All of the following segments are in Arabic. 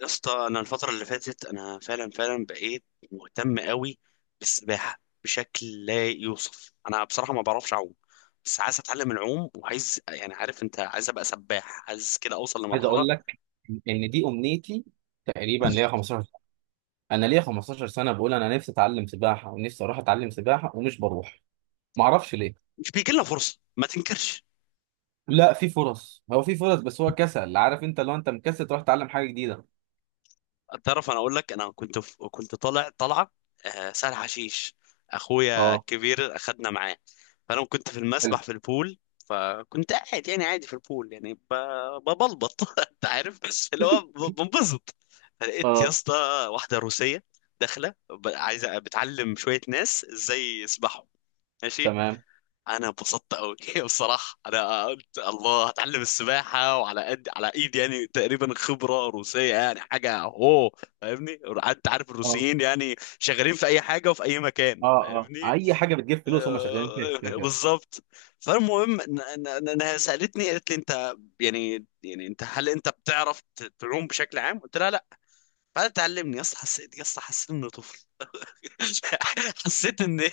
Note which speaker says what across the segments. Speaker 1: يا اسطى، انا الفتره اللي فاتت انا فعلا بقيت مهتم قوي بالسباحه بشكل لا يوصف. انا بصراحه ما بعرفش اعوم، بس عايز اتعلم العوم، وعايز، يعني عارف انت، عايز ابقى سباح، عايز كده اوصل
Speaker 2: عايز
Speaker 1: لمرحله.
Speaker 2: اقول لك ان دي امنيتي تقريبا ليا 15 سنه. انا ليا 15 سنه، بقول انا نفسي اتعلم سباحه ونفسي اروح اتعلم سباحه ومش بروح. ما اعرفش ليه.
Speaker 1: مش بيجي لنا فرصه ما تنكرش.
Speaker 2: لا، في فرص. هو في فرص، بس هو كسل. عارف انت لو انت مكسل تروح تتعلم حاجه جديده.
Speaker 1: تعرف انا اقول لك، انا كنت طالع، طالعه سهل حشيش. اخويا
Speaker 2: اه.
Speaker 1: الكبير اخدنا معاه. فانا كنت في
Speaker 2: حلو.
Speaker 1: المسبح، في البول. فكنت قاعد يعني عادي في البول، يعني ببلبط انت عارف، بس اللي هو بنبسط. فلقيت يا
Speaker 2: اه،
Speaker 1: اسطى واحده روسيه داخله عايزه بتعلم شويه ناس ازاي يسبحوا. ماشي.
Speaker 2: تمام.
Speaker 1: انا انبسطت قوي بصراحه انا قلت الله، هتعلم السباحه، وعلى قد على ايدي يعني، تقريبا خبره روسيه يعني حاجه. هو فاهمني. قعدت، عارف
Speaker 2: اه.
Speaker 1: الروسيين يعني شغالين في اي حاجه وفي اي مكان،
Speaker 2: اه. اه.
Speaker 1: فاهمني.
Speaker 2: اي حاجه بتجيب فلوس هم شغالين فيها
Speaker 1: آه
Speaker 2: كده كده.
Speaker 1: بالظبط. فالمهم انها سالتني، قالت لي انت يعني، انت هل انت بتعرف تعوم بشكل عام؟ قلت لها لا. فقالت تعلمني. يا اسطى حسيت، يا اسطى حسيت اني طفل. حسيت اني،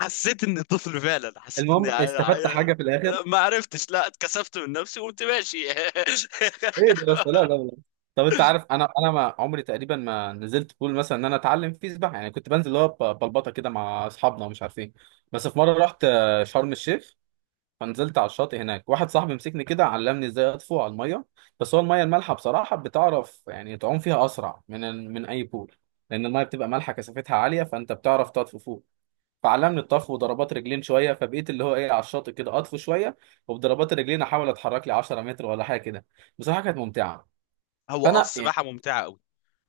Speaker 1: حسيت اني طفل فعلا. حسيت اني
Speaker 2: المهم استفدت حاجه في الاخر.
Speaker 1: ما عرفتش، لا، اتكسفت من نفسي وقمت ماشي.
Speaker 2: ايه ده بس؟ لا، لا، لا. طب انت عارف، انا ما عمري تقريبا ما نزلت بول مثلا ان انا اتعلم فيه سباحه. يعني كنت بنزل اللي هو بلبطه كده مع اصحابنا ومش عارف ايه. بس في مره رحت شرم الشيخ. فنزلت على الشاطئ هناك. واحد صاحبي مسكني كده، علمني ازاي اطفو على الميه. بس هو الميه المالحه بصراحه بتعرف يعني تعوم فيها اسرع من اي بول، لان الميه بتبقى مالحه، كثافتها عاليه فانت بتعرف تطفو فوق. فعلمني الطفو وضربات رجلين شويه. فبقيت اللي هو ايه على الشاطئ كده اطفو شويه، وبضربات الرجلين احاول اتحرك لي 10 متر ولا حاجه كده. بصراحه كانت ممتعه.
Speaker 1: هو اه،
Speaker 2: فانا يعني
Speaker 1: السباحه ممتعه قوي.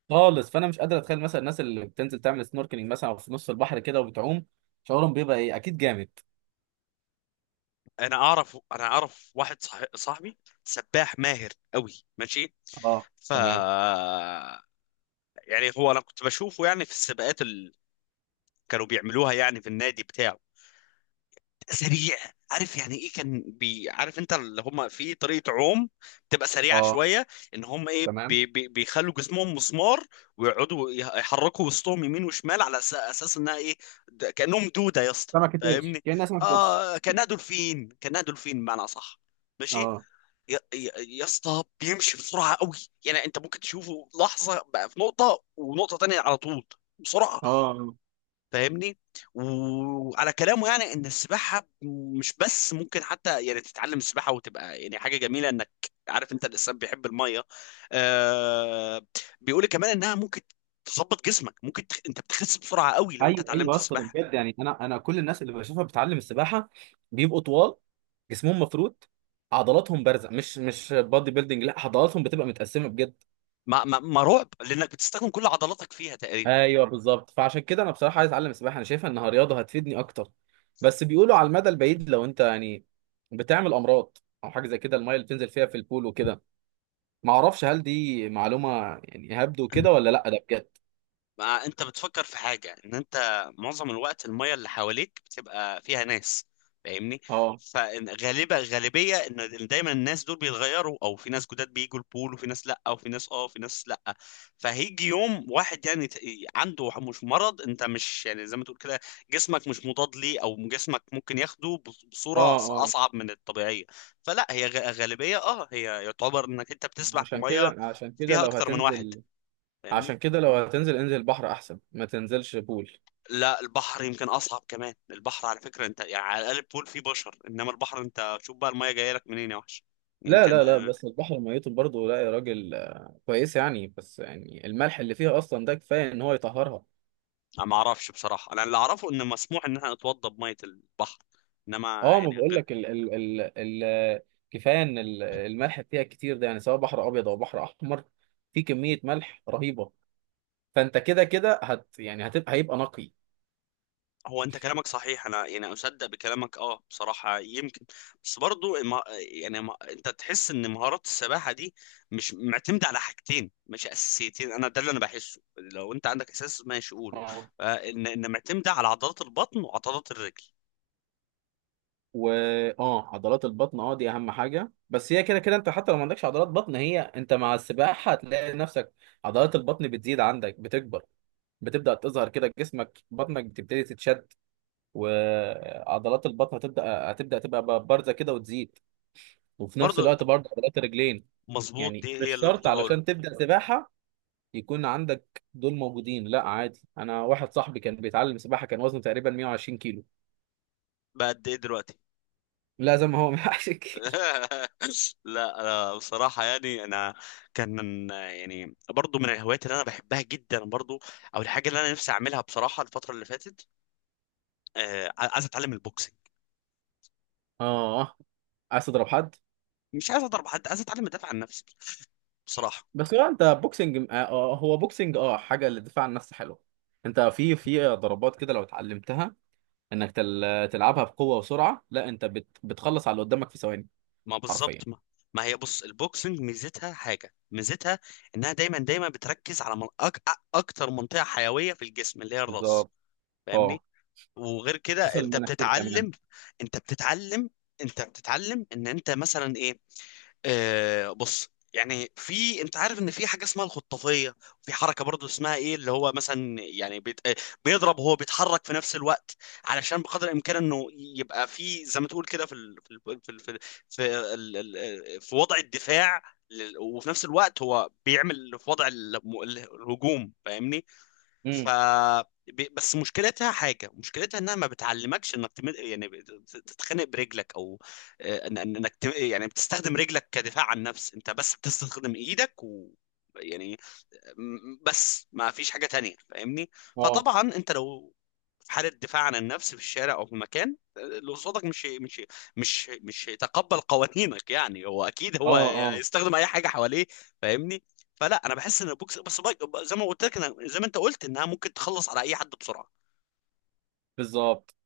Speaker 2: خالص، فانا مش قادر اتخيل مثلا الناس اللي بتنزل تعمل سنوركلينج مثلا او في نص البحر كده وبتعوم، شعورهم بيبقى ايه؟ اكيد جامد.
Speaker 1: انا اعرف، انا اعرف واحد صاحبي سباح ماهر قوي، ماشي.
Speaker 2: اه،
Speaker 1: ف
Speaker 2: تمام.
Speaker 1: يعني هو انا كنت بشوفه يعني في السباقات اللي كانوا بيعملوها يعني في النادي بتاعه، سريع. عارف يعني ايه؟ كان بي، عارف انت، اللي هم في طريقه عوم بتبقى سريعه
Speaker 2: اه،
Speaker 1: شويه، ان هم ايه
Speaker 2: تمام.
Speaker 1: بي بي بيخلوا جسمهم مسمار، ويقعدوا يحركوا وسطهم يمين وشمال على اساس انها ايه، كانهم دوده يا اسطى،
Speaker 2: سمكة قرش،
Speaker 1: فاهمني.
Speaker 2: كأنها سمكة قرش.
Speaker 1: اه كانها دولفين، كانها دولفين بمعنى صح، ماشي.
Speaker 2: اه.
Speaker 1: يا اسطى بيمشي بسرعه قوي، يعني انت ممكن تشوفه لحظه بقى في نقطه ونقطه تانية على طول، بسرعه،
Speaker 2: اه. آه.
Speaker 1: فاهمني. وعلى كلامه يعني، ان السباحه مش بس ممكن حتى يعني تتعلم السباحه وتبقى يعني حاجه جميله، انك عارف انت الانسان بيحب الميه. آه. بيقول لي كمان انها ممكن تظبط جسمك، ممكن انت بتخس بسرعه قوي لو انت
Speaker 2: ايوه، ايوه
Speaker 1: اتعلمت
Speaker 2: يا اسطى ده
Speaker 1: السباحه.
Speaker 2: بجد. يعني انا كل الناس اللي بشوفها بتتعلم السباحه بيبقوا طوال، جسمهم مفروض عضلاتهم بارزه. مش بادي بيلدينج، لا عضلاتهم بتبقى متقسمه بجد.
Speaker 1: ما رعب، لانك بتستخدم كل عضلاتك فيها تقريبا.
Speaker 2: ايوه، بالظبط. فعشان كده انا بصراحه عايز اتعلم السباحه. انا شايفها انها رياضه هتفيدني اكتر. بس بيقولوا على المدى البعيد لو انت يعني بتعمل امراض او حاجه زي كده، الميه اللي بتنزل فيها في البول وكده. ما اعرفش، هل دي معلومه يعني هبدو كده ولا لا؟ ده بجد.
Speaker 1: ما انت بتفكر في حاجة، ان انت معظم الوقت المية اللي حواليك بتبقى فيها ناس، فاهمني.
Speaker 2: اه.
Speaker 1: فغالبا غالبية ان دايما الناس دول بيتغيروا، او في ناس جداد بيجوا البول، وفي ناس لا، وفي ناس اه، وفي ناس لا. فهيجي يوم واحد يعني عنده مش مرض، انت مش يعني زي ما تقول كده جسمك مش مضاد ليه، او جسمك ممكن ياخده
Speaker 2: اه.
Speaker 1: بصورة
Speaker 2: اه.
Speaker 1: اصعب من الطبيعية. فلا هي غالبية اه، هي يعتبر انك انت بتسبح في
Speaker 2: عشان
Speaker 1: مية
Speaker 2: كده عشان كده
Speaker 1: فيها
Speaker 2: لو
Speaker 1: اكتر من واحد،
Speaker 2: هتنزل
Speaker 1: فاهمني.
Speaker 2: عشان كده لو هتنزل، انزل بحر احسن ما تنزلش بول.
Speaker 1: لا البحر يمكن اصعب كمان. البحر على فكره انت يعني، على الاقل البول فيه بشر، انما البحر انت شوف بقى الميه جايه لك منين يا وحش، يعني
Speaker 2: لا،
Speaker 1: يمكن
Speaker 2: لا، لا،
Speaker 1: ما.
Speaker 2: بس البحر ميته برضه. لا يا راجل، كويس يعني، بس يعني الملح اللي فيها اصلا ده كفايه ان هو يطهرها.
Speaker 1: أنا ما اعرفش بصراحه، انا اللي اعرفه ان مسموح ان احنا نتوضى بميه البحر، انما
Speaker 2: اه، ما
Speaker 1: يعني
Speaker 2: بقول
Speaker 1: غير.
Speaker 2: لك ال ال ال ال كفايه ان الملح فيها كتير. ده يعني سواء بحر ابيض او بحر احمر، في كميه ملح رهيبه. فانت كده كده يعني هيبقى نقي.
Speaker 1: هو انت كلامك صحيح، انا يعني اصدق بكلامك اه بصراحه، يمكن. بس برضو يعني انت تحس ان مهارات السباحه دي مش معتمده على حاجتين مش اساسيتين، انا ده اللي انا بحسه، لو انت عندك اساس ماشي قوله.
Speaker 2: اه.
Speaker 1: آه، ان معتمده على عضلات البطن وعضلات الرجل.
Speaker 2: و اه، عضلات البطن. اه، دي اهم حاجه. بس هي كده كده انت حتى لو ما عندكش عضلات بطن، هي انت مع السباحه هتلاقي نفسك عضلات البطن بتزيد عندك، بتكبر، بتبدا تظهر كده. جسمك، بطنك بتبتدي تتشد. وعضلات البطن هتبدا تبقى بارزه كده وتزيد. وفي نفس
Speaker 1: برضو
Speaker 2: الوقت برضه عضلات الرجلين.
Speaker 1: مظبوط،
Speaker 2: يعني
Speaker 1: دي
Speaker 2: مش
Speaker 1: هي اللي
Speaker 2: شرط
Speaker 1: كنت بقوله.
Speaker 2: علشان تبدأ سباحة يكون عندك دول موجودين. لا، عادي. انا واحد صاحبي كان بيتعلم سباحة، كان وزنه تقريبا 120 كيلو.
Speaker 1: بقد ايه دلوقتي؟
Speaker 2: لا، زي ما هو 120 كيلو.
Speaker 1: لا أنا بصراحة يعني أنا، كان من يعني برضو من الهوايات اللي أنا بحبها جدا برضو، أو الحاجة اللي أنا نفسي أعملها بصراحة الفترة اللي فاتت، آه، عايز أتعلم البوكسينج.
Speaker 2: اه، عايز تضرب حد؟
Speaker 1: مش عايز أضرب حد، عايز أتعلم أدافع عن نفسي بصراحة.
Speaker 2: بس هو انت بوكسنج، هو بوكسنج حاجة للدفاع عن النفس حلوة. انت في ضربات كده لو اتعلمتها انك تلعبها بقوة وسرعة، لا انت بتخلص على اللي قدامك في ثواني.
Speaker 1: ما
Speaker 2: حرفيا.
Speaker 1: بالظبط ما. ما هي بص، البوكسنج ميزتها حاجة، ميزتها انها دايما بتركز على من اكتر منطقة حيوية في الجسم، اللي هي الراس،
Speaker 2: بالظبط.
Speaker 1: فاهمني.
Speaker 2: اه،
Speaker 1: وغير كده
Speaker 2: خصوصا
Speaker 1: انت
Speaker 2: المناخير كمان.
Speaker 1: بتتعلم، انت بتتعلم انت بتتعلم ان انت مثلا ايه. آه بص، يعني في، انت عارف ان في حاجه اسمها الخطافيه. في حركه برضو اسمها ايه، اللي هو مثلا يعني بيت... آه، بيضرب وهو بيتحرك في نفس الوقت، علشان بقدر الامكان انه يبقى في زي ما تقول كده في ال... في ال... في ال... في, ال... في, ال... ال- آه، في وضع الدفاع وفي نفس الوقت هو بيعمل في وضع الهجوم، فاهمني. ف
Speaker 2: امم.
Speaker 1: بس مشكلتها حاجه، مشكلتها انها ما بتعلمكش انك يعني تتخانق برجلك، او آه، انك يعني بتستخدم رجلك كدفاع عن النفس، انت بس بتستخدم ايدك و، يعني بس ما فيش حاجه تانية، فاهمني.
Speaker 2: اه.
Speaker 1: فطبعا انت لو حالة دفاع عن النفس في الشارع أو في مكان، اللي قصادك مش هيتقبل قوانينك، يعني هو أكيد
Speaker 2: اه.
Speaker 1: هو
Speaker 2: اه.
Speaker 1: هيستخدم أي حاجة حواليه، فاهمني. فلا أنا بحس إن البوكس بس زي ما قلت لك، أنا زي ما أنت قلت إنها ممكن تخلص على أي حد بسرعة.
Speaker 2: بالظبط.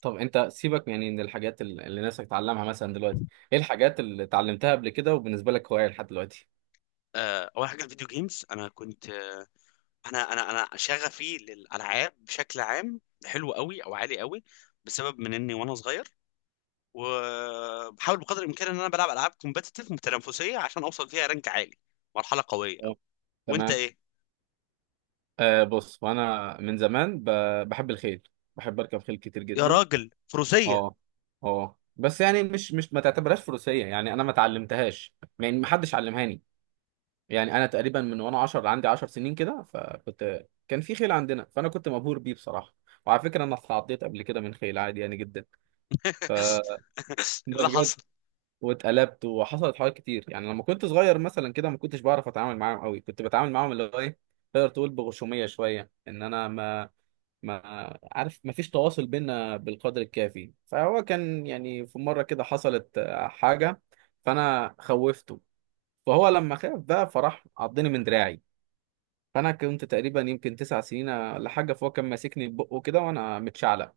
Speaker 2: طب انت سيبك، يعني من الحاجات اللي نفسك تتعلمها مثلا دلوقتي، ايه الحاجات اللي اتعلمتها قبل كده وبالنسبه لك هوايه لحد دلوقتي؟
Speaker 1: آه، أول حاجة الفيديو جيمز، أنا كنت، أنا شغفي للألعاب بشكل عام حلو قوي أو عالي قوي، بسبب من إني وأنا صغير. وبحاول بقدر الإمكان إن أنا بلعب ألعاب كومبتيتيف متنافسية عشان أوصل فيها رانك عالي، مرحلة قوية.
Speaker 2: اه،
Speaker 1: وانت
Speaker 2: تمام.
Speaker 1: ايه؟
Speaker 2: آه بص، وانا من زمان بحب الخيل. بحب اركب خيل كتير
Speaker 1: يا
Speaker 2: جدا.
Speaker 1: راجل فروسية!
Speaker 2: اه. اه. بس يعني مش ما تعتبرهاش فروسيه، يعني انا ما اتعلمتهاش. يعني ما حدش علمهاني. يعني انا تقريبا من وانا 10، عندي 10 سنين كده. فكنت كان في خيل عندنا، فانا كنت مبهور بيه بصراحه. وعلى فكره انا اتعضيت قبل كده من خيل عادي يعني جدا. ف
Speaker 1: ايه
Speaker 2: ده
Speaker 1: اللي
Speaker 2: بجد.
Speaker 1: حصل؟
Speaker 2: واتقلبت وحصلت حوارات كتير. يعني لما كنت صغير مثلا كده ما كنتش بعرف اتعامل معاهم قوي. كنت بتعامل معاهم اللي هو ايه، تقدر تقول بغشوميه شويه. ان انا ما عارف، ما فيش تواصل بينا بالقدر الكافي. فهو كان يعني في مره كده حصلت حاجه. فانا خوفته، فهو لما خاف بقى فراح عضني من دراعي. فانا كنت تقريبا يمكن 9 سنين ولا حاجه. فهو كان ماسكني ببقه كده وانا متشعلق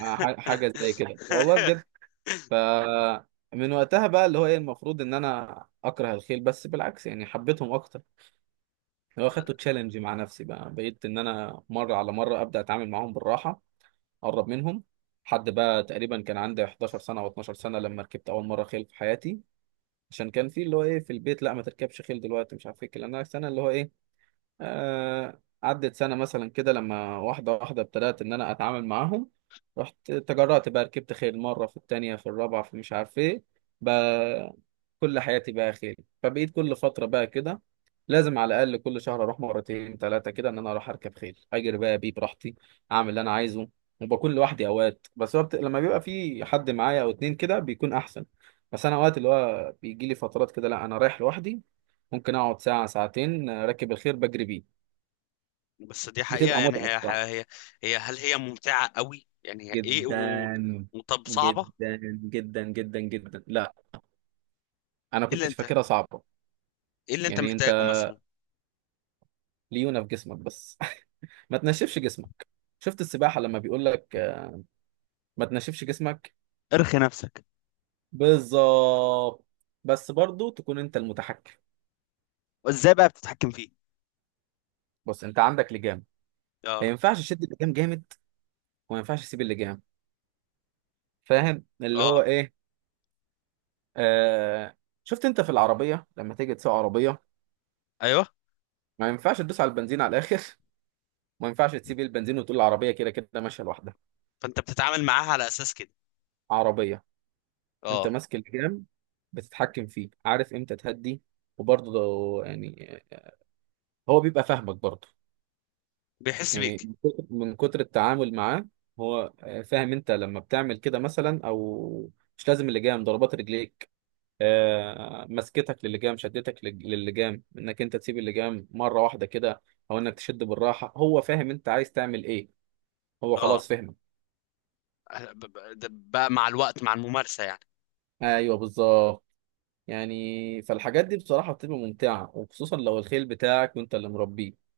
Speaker 2: حاجه زي كده، والله بجد. فمن وقتها بقى اللي هو ايه المفروض ان انا اكره الخيل، بس بالعكس يعني حبيتهم اكتر. اللي هو خدته تشالنج مع نفسي، بقى بقيت ان انا مره على مره ابدا اتعامل معاهم بالراحه، اقرب منهم. لحد بقى تقريبا كان عندي 11 سنه او 12 سنه لما ركبت اول مره خيل في حياتي. عشان كان في اللي هو ايه في البيت، لا ما تركبش خيل دلوقتي، مش عارف ايه الكلام ده. السنه اللي هو ايه، عدت سنة مثلا كده، لما واحدة واحدة ابتدأت إن أنا أتعامل معاهم. رحت تجرأت بقى ركبت خيل مرة، في التانية، في الرابعة، في مش عارف إيه. بقى كل حياتي بقى خيل. فبقيت كل فترة بقى كده لازم على الأقل كل شهر أروح مرتين ثلاثة كده، إن أنا أروح أركب خيل أجري بقى بيه براحتي، أعمل اللي أنا عايزه. وبكون لوحدي أوقات، بس وقت لما بيبقى في حد معايا أو اتنين كده بيكون أحسن. بس أنا أوقات اللي هو بيجي لي فترات كده لا أنا رايح لوحدي. ممكن أقعد ساعة ساعتين راكب الخيل بجري بيه.
Speaker 1: بس دي حقيقة،
Speaker 2: بتبقى
Speaker 1: يعني
Speaker 2: متعة بصراحة.
Speaker 1: هي هي، هل هي ممتعة قوي؟ يعني هي ايه
Speaker 2: جدا.
Speaker 1: و... وطب صعبة ايه؟
Speaker 2: جدا. جدا جدا جدا. لا، انا
Speaker 1: اللي
Speaker 2: كنت
Speaker 1: انت
Speaker 2: فاكرها صعبة.
Speaker 1: ايه اللي انت
Speaker 2: يعني انت
Speaker 1: محتاجه مثلا؟
Speaker 2: ليونة في جسمك بس. ما تنشفش جسمك. شفت السباحة لما بيقول لك ما تنشفش جسمك.
Speaker 1: ارخي نفسك.
Speaker 2: بالظبط. بس برضو تكون انت المتحكم.
Speaker 1: وازاي بقى بتتحكم فيه؟
Speaker 2: بص، انت عندك لجام.
Speaker 1: اه.
Speaker 2: ما ينفعش تشد اللجام جامد، وما ينفعش تسيب اللجام. فاهم اللي
Speaker 1: اه.
Speaker 2: هو ايه. آه... شفت انت في العربية لما تيجي تسوق عربية،
Speaker 1: ايوه.
Speaker 2: ما ينفعش تدوس على البنزين على الاخر. ما ينفعش تسيب البنزين وتقول العربية كده كده ماشية لوحدها.
Speaker 1: فانت بتتعامل معاها على اساس كده.
Speaker 2: عربية. انت
Speaker 1: اه.
Speaker 2: ماسك الجام، بتتحكم فيه، عارف امتى تهدي. وبرضه يعني هو بيبقى فاهمك برضه،
Speaker 1: بيحس
Speaker 2: يعني
Speaker 1: بيك.
Speaker 2: من كتر من كتر التعامل معاه هو فاهم انت لما بتعمل كده مثلا، او مش لازم اللجام، ضربات رجليك، مسكتك للجام، شدتك للجام، انك انت تسيب اللجام مرة واحدة كده او انك تشد بالراحة، هو فاهم انت عايز تعمل ايه. هو
Speaker 1: اه.
Speaker 2: خلاص فهمك.
Speaker 1: ده بقى مع الوقت مع الممارسة يعني.
Speaker 2: ايوه، بالظبط. يعني فالحاجات دي بصراحة بتبقى ممتعة، وخصوصا لو الخيل بتاعك وانت اللي مربيه